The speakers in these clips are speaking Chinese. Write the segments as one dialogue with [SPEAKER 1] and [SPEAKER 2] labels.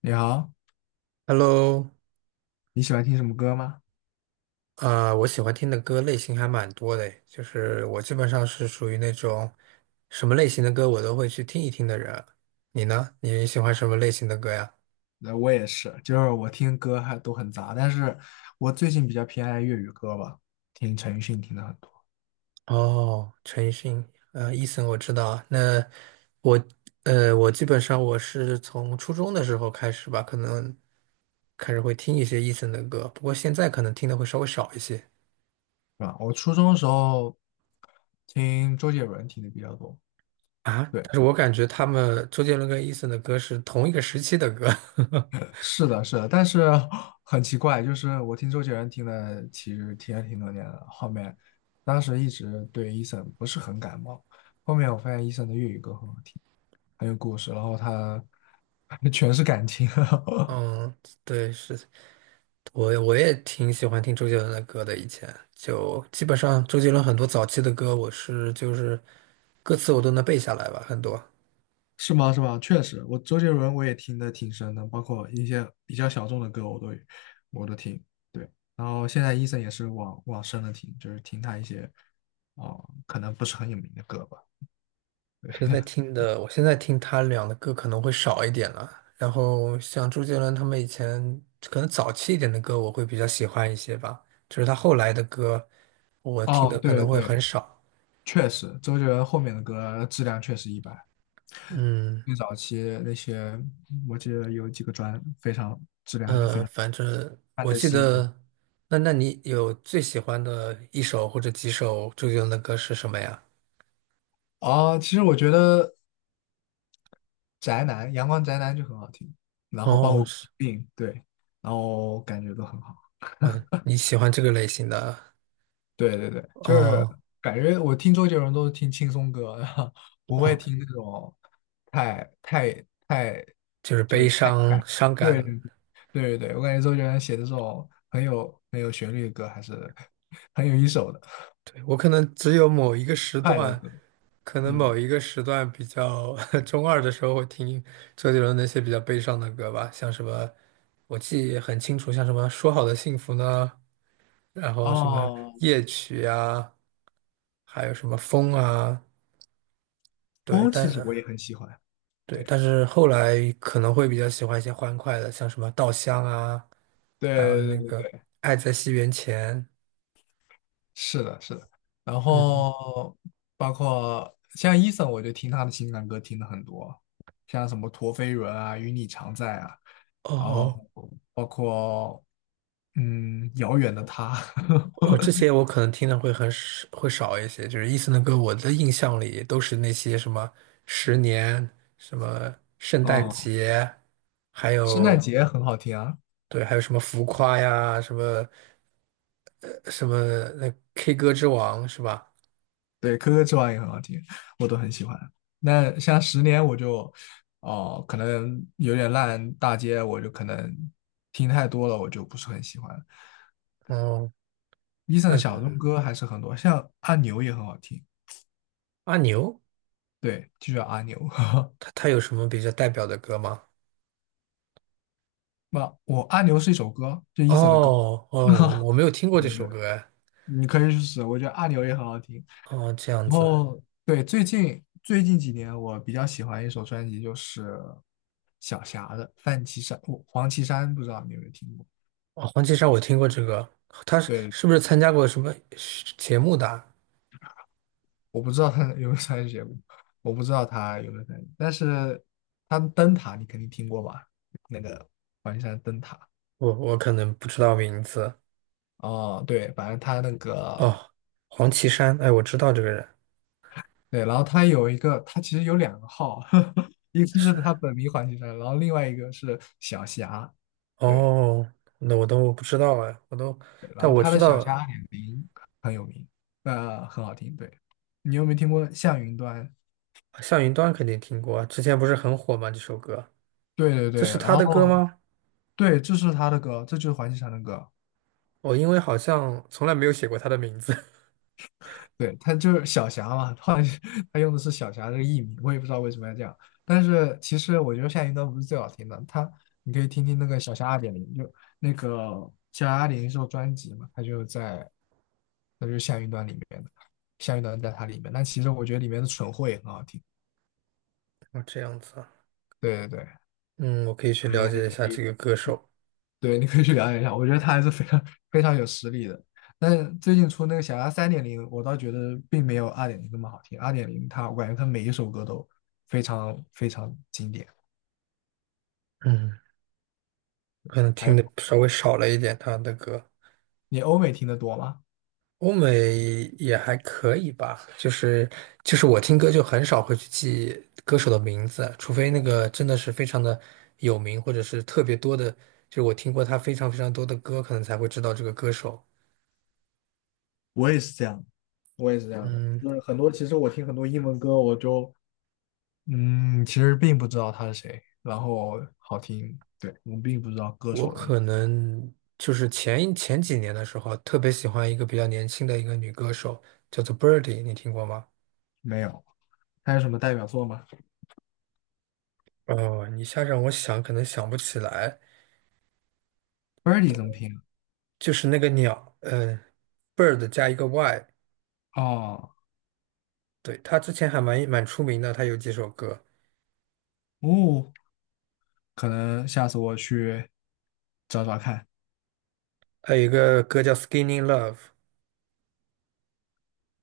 [SPEAKER 1] 你好，
[SPEAKER 2] Hello。
[SPEAKER 1] 你喜欢听什么歌吗？
[SPEAKER 2] 我喜欢听的歌类型还蛮多的诶，就是我基本上是属于那种什么类型的歌我都会去听一听的人。你呢？你喜欢什么类型的歌呀？
[SPEAKER 1] 那我也是，就是我听歌还都很杂，但是我最近比较偏爱粤语歌吧，听陈奕迅听的很多。
[SPEAKER 2] 哦，陈奕迅，Eason 我知道。那我，我基本上我是从初中的时候开始吧，可能开始会听一些 Eason 的歌，不过现在可能听的会稍微少一些
[SPEAKER 1] 是吧？我初中的时候听周杰伦听的比较多。
[SPEAKER 2] 啊。
[SPEAKER 1] 对，
[SPEAKER 2] 但是我感觉他们周杰伦跟 Eason 的歌是同一个时期的歌。
[SPEAKER 1] 是的，是的，但是 很奇怪，就是我听周杰伦听的其实听了挺多年了，后面当时一直对 Eason 不是很感冒，后面我发现 Eason 的粤语歌很好听，很有故事，然后他 全是感情。
[SPEAKER 2] 嗯，对，是。我也挺喜欢听周杰伦的歌的，以前就基本上周杰伦很多早期的歌，我是就是歌词我都能背下来吧，很多。
[SPEAKER 1] 是吗？是吗？确实，我周杰伦我也听的挺深的，包括一些比较小众的歌我都听。对，然后现在 Eason 也是往深了听，就是听他一些哦，可能不是很有名的歌吧。
[SPEAKER 2] 现在听的，我现在听他俩的歌可能会少一点了。然后像周杰伦他们以前可能早期一点的歌，我会比较喜欢一些吧。就是他后来的歌，我听的
[SPEAKER 1] 哦，
[SPEAKER 2] 可
[SPEAKER 1] 对
[SPEAKER 2] 能会很
[SPEAKER 1] 对，
[SPEAKER 2] 少。
[SPEAKER 1] 确实，周杰伦后面的歌质量确实一般，
[SPEAKER 2] 嗯。
[SPEAKER 1] 最早期那些我记得有几个专非常质量还是非常。
[SPEAKER 2] 反正
[SPEAKER 1] 范
[SPEAKER 2] 我
[SPEAKER 1] 特
[SPEAKER 2] 记
[SPEAKER 1] 西吗？
[SPEAKER 2] 得，那你有最喜欢的一首或者几首周杰伦的歌是什么呀？
[SPEAKER 1] 哦，其实我觉得宅男，阳光宅男就很好听，然后包
[SPEAKER 2] 哦，
[SPEAKER 1] 括
[SPEAKER 2] 是。
[SPEAKER 1] 病，对，然后感觉都很好。
[SPEAKER 2] 嗯，你喜欢这个类型的。
[SPEAKER 1] 对对对，就是
[SPEAKER 2] 哦
[SPEAKER 1] 感觉我听周杰伦都是听轻松歌 不会
[SPEAKER 2] 哦，
[SPEAKER 1] 听那种太太太
[SPEAKER 2] 就是
[SPEAKER 1] 就是
[SPEAKER 2] 悲
[SPEAKER 1] 太有
[SPEAKER 2] 伤、
[SPEAKER 1] 感情。
[SPEAKER 2] 伤
[SPEAKER 1] 对
[SPEAKER 2] 感。
[SPEAKER 1] 对对对，我感觉周杰伦写的这种很有旋律的歌还是 很有一手的
[SPEAKER 2] 对，我可能只有某一个时
[SPEAKER 1] 快乐
[SPEAKER 2] 段，
[SPEAKER 1] 歌。
[SPEAKER 2] 可能
[SPEAKER 1] 嗯，
[SPEAKER 2] 某一个时段比较 中二的时候会听周杰伦那些比较悲伤的歌吧，像什么，我记得很清楚，像什么《说好的幸福》呢，然后什么
[SPEAKER 1] 哦，
[SPEAKER 2] 夜曲啊，还有什么风啊。对，
[SPEAKER 1] 风其
[SPEAKER 2] 但
[SPEAKER 1] 实我也很喜欢。
[SPEAKER 2] 对，
[SPEAKER 1] 对
[SPEAKER 2] 但是后来可能会比较喜欢一些欢快的，像什么《稻香》啊，还有
[SPEAKER 1] 对
[SPEAKER 2] 那
[SPEAKER 1] 对对
[SPEAKER 2] 个
[SPEAKER 1] 对，
[SPEAKER 2] 《爱在西元前》。
[SPEAKER 1] 是的，是的，然
[SPEAKER 2] 嗯。
[SPEAKER 1] 后包括像 Eason，我就听他的情感歌听的很多，像什么陀飞轮啊、与你常在啊，
[SPEAKER 2] 哦
[SPEAKER 1] 然
[SPEAKER 2] 哦。
[SPEAKER 1] 后包括遥远的他，
[SPEAKER 2] 哦，这些我可能听的会很少，会少一些。就是伊森的歌，我的印象里都是那些什么《十年》、什么《圣诞
[SPEAKER 1] 哦，
[SPEAKER 2] 节》，还
[SPEAKER 1] 圣诞
[SPEAKER 2] 有
[SPEAKER 1] 节很好听啊。
[SPEAKER 2] 对，还有什么《浮夸》呀，什么什么那 K 歌之王是吧？
[SPEAKER 1] 对，可可之王也很好听，我都很喜欢。那像十年我就哦，可能有点烂大街，我就可能听太多了，我就不是很喜欢。
[SPEAKER 2] 哦，
[SPEAKER 1] Eason
[SPEAKER 2] 那
[SPEAKER 1] 的小众歌还是很多，像阿牛也很好听。
[SPEAKER 2] 阿牛
[SPEAKER 1] 对，就叫阿牛。
[SPEAKER 2] 他有什么比较代表的歌吗？
[SPEAKER 1] 那我阿牛是一首歌，就 Eason 的歌。
[SPEAKER 2] 哦哦，我 没有听过这
[SPEAKER 1] 对对，
[SPEAKER 2] 首歌哎。
[SPEAKER 1] 你可以去试，我觉得阿牛也很好听。
[SPEAKER 2] 哦，这样
[SPEAKER 1] 然
[SPEAKER 2] 子。
[SPEAKER 1] 后对，最近几年我比较喜欢一首专辑，就是小霞的《范琪山》，我黄绮珊不知道你有没有听过？
[SPEAKER 2] 哦，黄绮珊我听过这个，她是
[SPEAKER 1] 对，
[SPEAKER 2] 是不是参加过什么节目的啊？
[SPEAKER 1] 我不知道他有没有参与节目，我不知道他有没有参与，但是他的灯塔你肯定听过吧？那个黄绮珊灯塔。
[SPEAKER 2] 我可能不知道名字。
[SPEAKER 1] 哦，对，反正他那个，
[SPEAKER 2] 哦，黄绮珊，哎，我知道这个人。
[SPEAKER 1] 对，然后他有一个，他其实有两个号，一个是
[SPEAKER 2] 是。
[SPEAKER 1] 他本名黄绮珊，然后另外一个是小霞，对，
[SPEAKER 2] 哦，那我都不知道哎，我都，
[SPEAKER 1] 对，然
[SPEAKER 2] 但
[SPEAKER 1] 后
[SPEAKER 2] 我
[SPEAKER 1] 他
[SPEAKER 2] 知
[SPEAKER 1] 的小
[SPEAKER 2] 道
[SPEAKER 1] 霞二点零很有名，很好听，对，你有没有听过《向云端》？
[SPEAKER 2] 向云端肯定听过啊，之前不是很火吗？这首歌，
[SPEAKER 1] 对对
[SPEAKER 2] 这
[SPEAKER 1] 对，
[SPEAKER 2] 是
[SPEAKER 1] 然
[SPEAKER 2] 他的歌
[SPEAKER 1] 后
[SPEAKER 2] 吗？
[SPEAKER 1] 对，这是他的歌，这就是黄绮珊的歌，
[SPEAKER 2] 我因为好像从来没有写过他的名字。
[SPEAKER 1] 对，他就是小霞嘛，后来 他用的是小霞这个艺名，我也不知道为什么要这样。但是其实我觉得夏云端不是最好听的，他你可以听听那个小霞二点零，就那个小霞二点零是首专辑嘛，他就在，那就是夏云端里面的，夏云端在它里面。但其实我觉得里面的蠢货也很好听。
[SPEAKER 2] 哦，这样子啊。
[SPEAKER 1] 对对对，
[SPEAKER 2] 嗯，我可以去了
[SPEAKER 1] 哎，你
[SPEAKER 2] 解一
[SPEAKER 1] 可
[SPEAKER 2] 下
[SPEAKER 1] 以
[SPEAKER 2] 这个歌手。
[SPEAKER 1] 对，你可以去了解一下，我觉得他还是非常非常有实力的。但是最近出那个《小鸭3.0》，我倒觉得并没有二点零那么好听。二点零它，我感觉它每一首歌都非常非常经典。
[SPEAKER 2] 嗯。可能
[SPEAKER 1] 还
[SPEAKER 2] 听
[SPEAKER 1] 有，
[SPEAKER 2] 的稍微少了一点他的歌。
[SPEAKER 1] 你欧美听得多吗？
[SPEAKER 2] 欧美也还可以吧，就是就是我听歌就很少会去记歌手的名字，除非那个真的是非常的有名，或者是特别多的，就是我听过他非常非常多的歌，可能才会知道这个歌手。
[SPEAKER 1] 我也是这样，我也是这样的，
[SPEAKER 2] 嗯，
[SPEAKER 1] 就是很多，其实我听很多英文歌，我就，其实并不知道他是谁，然后好听，对，我并不知道歌
[SPEAKER 2] 我
[SPEAKER 1] 手的名字。
[SPEAKER 2] 可能就是前几年的时候，特别喜欢一个比较年轻的一个女歌手，叫做 Birdy,你听过吗？
[SPEAKER 1] 没有。他有什么代表作吗
[SPEAKER 2] 哦，一下让我想，可能想不起来。
[SPEAKER 1] ？Birdy 怎么拼啊？
[SPEAKER 2] 就是那个鸟，嗯，bird 加一个 y,
[SPEAKER 1] 哦，
[SPEAKER 2] 对，他之前蛮出名的，他有几首歌，
[SPEAKER 1] 哦，可能下次我去找找看，
[SPEAKER 2] 还有一个歌叫《Skinny Love》。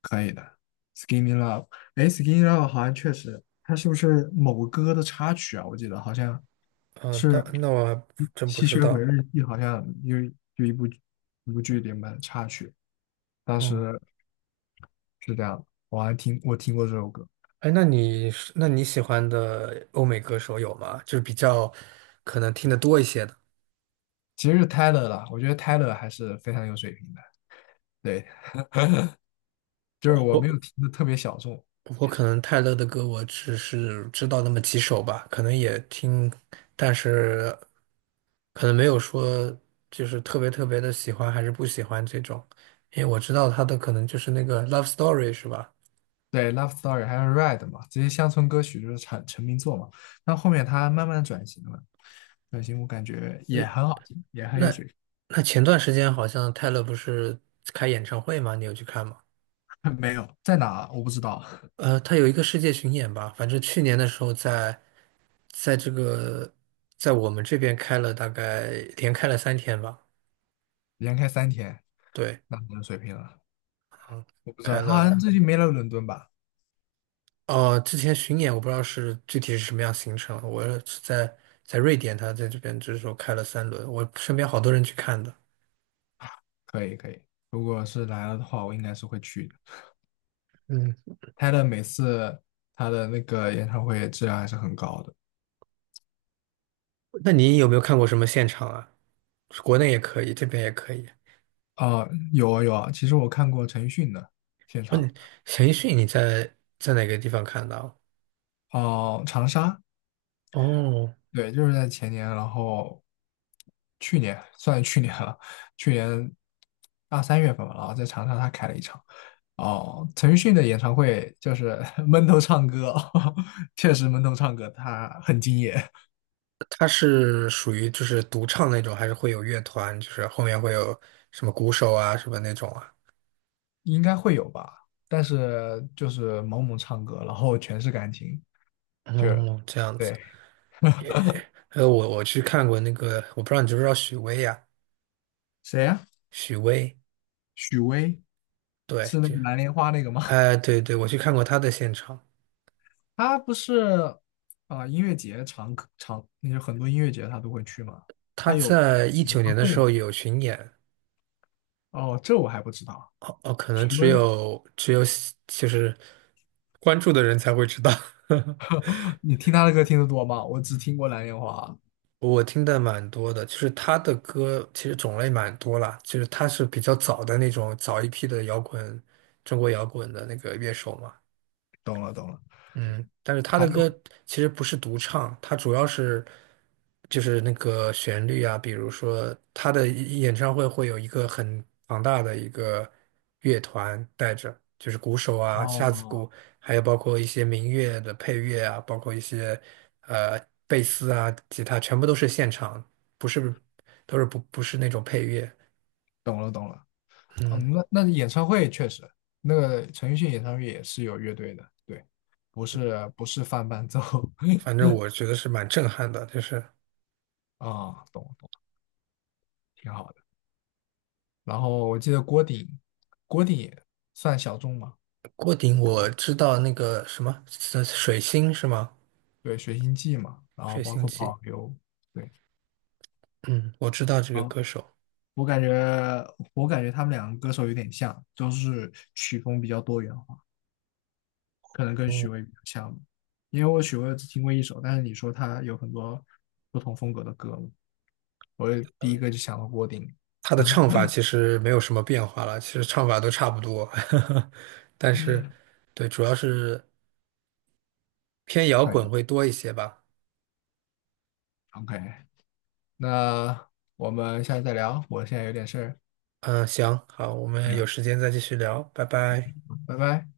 [SPEAKER 1] 可以的。Skinny Love，哎，Skinny Love 好像确实，它是不是某个歌的插曲啊？我记得好像
[SPEAKER 2] 嗯，那
[SPEAKER 1] 是《
[SPEAKER 2] 那我还真不
[SPEAKER 1] 吸
[SPEAKER 2] 知
[SPEAKER 1] 血鬼
[SPEAKER 2] 道。
[SPEAKER 1] 日记》，好像有一部剧里面的插曲，当时
[SPEAKER 2] 嗯，
[SPEAKER 1] 是这样的，我听过这首歌。
[SPEAKER 2] 哎，那你是那你喜欢的欧美歌手有吗？就是比较可能听得多一些的。
[SPEAKER 1] 其实是 Tyler 啦，我觉得 Tyler 还是非常有水平的，对，就是我没
[SPEAKER 2] 我
[SPEAKER 1] 有听的特别小众。
[SPEAKER 2] 我可能泰勒的歌我只是知道那么几首吧，可能也听，但是可能没有说就是特别特别的喜欢还是不喜欢这种，因为我知道他的可能就是那个《Love Story》是吧？
[SPEAKER 1] 对，《Love Story》还有《Red》嘛，这些乡村歌曲就是成名作嘛。但后面他慢慢转型了，转型我感觉也很好听，也很有
[SPEAKER 2] 那
[SPEAKER 1] 水平。
[SPEAKER 2] 那前段时间好像泰勒不是开演唱会吗？你有去看吗？
[SPEAKER 1] 没有，在哪我不知道。
[SPEAKER 2] 他有一个世界巡演吧，反正去年的时候在在这个在我们这边开了大概连开了三天吧，
[SPEAKER 1] 连开3天，
[SPEAKER 2] 对。
[SPEAKER 1] 那可能水平了，
[SPEAKER 2] 嗯，
[SPEAKER 1] 我不知道。
[SPEAKER 2] 开
[SPEAKER 1] 他好像
[SPEAKER 2] 了。
[SPEAKER 1] 最近没来伦敦吧？
[SPEAKER 2] 哦，之前巡演我不知道是具体是什么样行程，我是在在瑞典，他在这边就是说开了三轮，我身边好多人去看的。
[SPEAKER 1] 可以可以，如果是来了的话，我应该是会去的。
[SPEAKER 2] 嗯，
[SPEAKER 1] 他的每次他的那个演唱会质量还是很高的。
[SPEAKER 2] 那你有没有看过什么现场啊？国内也可以，这边也可以。
[SPEAKER 1] 哦，有啊有啊，其实我看过陈奕迅的现
[SPEAKER 2] 问
[SPEAKER 1] 场。
[SPEAKER 2] 你陈奕迅你在在哪个地方看到？
[SPEAKER 1] 哦，长沙，
[SPEAKER 2] 哦，
[SPEAKER 1] 对，就是在前年，然后去年算是去年了，去年二三月份吧，然后在长沙他开了一场。哦，陈奕迅的演唱会就是 闷头唱歌，确实闷头唱歌，他很敬业。
[SPEAKER 2] 他是属于就是独唱那种，还是会有乐团，就是后面会有什么鼓手啊什么那种啊？
[SPEAKER 1] 应该会有吧，但是就是猛猛唱歌，然后全是感情，就是
[SPEAKER 2] 哦，这样子。
[SPEAKER 1] 对。
[SPEAKER 2] 还有我去看过那个，我不知道你知不知道许巍呀、
[SPEAKER 1] 谁呀？
[SPEAKER 2] 许巍，
[SPEAKER 1] 许巍，
[SPEAKER 2] 对，
[SPEAKER 1] 是那个蓝莲花那个吗？
[SPEAKER 2] 哎，对对，我去看过他的现场，
[SPEAKER 1] 他不是啊，音乐节常常，那就很多音乐节他都会去吗？
[SPEAKER 2] 他在一
[SPEAKER 1] 演
[SPEAKER 2] 九年
[SPEAKER 1] 唱
[SPEAKER 2] 的
[SPEAKER 1] 会
[SPEAKER 2] 时
[SPEAKER 1] 吗？
[SPEAKER 2] 候有巡演，
[SPEAKER 1] 哦，这我还不知道。
[SPEAKER 2] 哦哦，可能
[SPEAKER 1] 许巍，
[SPEAKER 2] 只有喜就是关注的人才会知道。
[SPEAKER 1] 你听他的歌听得多吗？我只听过《蓝莲花》。
[SPEAKER 2] 我听的蛮多的，就是他的歌其实种类蛮多啦，就是他是比较早的那种早一批的摇滚，中国摇滚的那个乐手嘛。
[SPEAKER 1] 懂了，懂了。
[SPEAKER 2] 嗯，但是他
[SPEAKER 1] 还
[SPEAKER 2] 的歌
[SPEAKER 1] 有，
[SPEAKER 2] 其实不是独唱，他主要是就是那个旋律啊，比如说他的演唱会会有一个很庞大的一个乐团带着，就是鼓手啊、架子
[SPEAKER 1] 哦，
[SPEAKER 2] 鼓，还有包括一些民乐的配乐啊，包括一些呃贝斯啊、吉他，全部都是现场，不是都是不是那种配乐。
[SPEAKER 1] 懂了，懂了。
[SPEAKER 2] 嗯，
[SPEAKER 1] 嗯，那演唱会确实，那个陈奕迅演唱会也是有乐队的，对，不是放伴奏
[SPEAKER 2] 反正我觉得是蛮震撼的，就是
[SPEAKER 1] 啊，懂懂，挺好的。然后我记得郭顶，郭顶也算小众嘛。
[SPEAKER 2] 郭顶，我知道那个什么水星是吗？
[SPEAKER 1] 对，《水星记》嘛，然后
[SPEAKER 2] 水
[SPEAKER 1] 包
[SPEAKER 2] 星
[SPEAKER 1] 括
[SPEAKER 2] 记，
[SPEAKER 1] 保留。对，
[SPEAKER 2] 嗯，我知道这个
[SPEAKER 1] 啊。
[SPEAKER 2] 歌手，
[SPEAKER 1] 我感觉，我感觉他们两个歌手有点像，就是曲风比较多元化，可能跟许巍比较像吧。因为我许巍只听过一首，但是你说他有很多不同风格的歌嘛，我第一个就想到郭顶。
[SPEAKER 2] 他的唱法 其实没有什么变化了，其实唱法都差不多，但是，对，主要是偏摇
[SPEAKER 1] 可
[SPEAKER 2] 滚
[SPEAKER 1] 以
[SPEAKER 2] 会多一些吧。
[SPEAKER 1] ，OK，那我们下次再聊，我现在有点事儿。
[SPEAKER 2] 嗯，行，好，我们有
[SPEAKER 1] 行，
[SPEAKER 2] 时间再继续聊，拜拜。
[SPEAKER 1] 拜拜。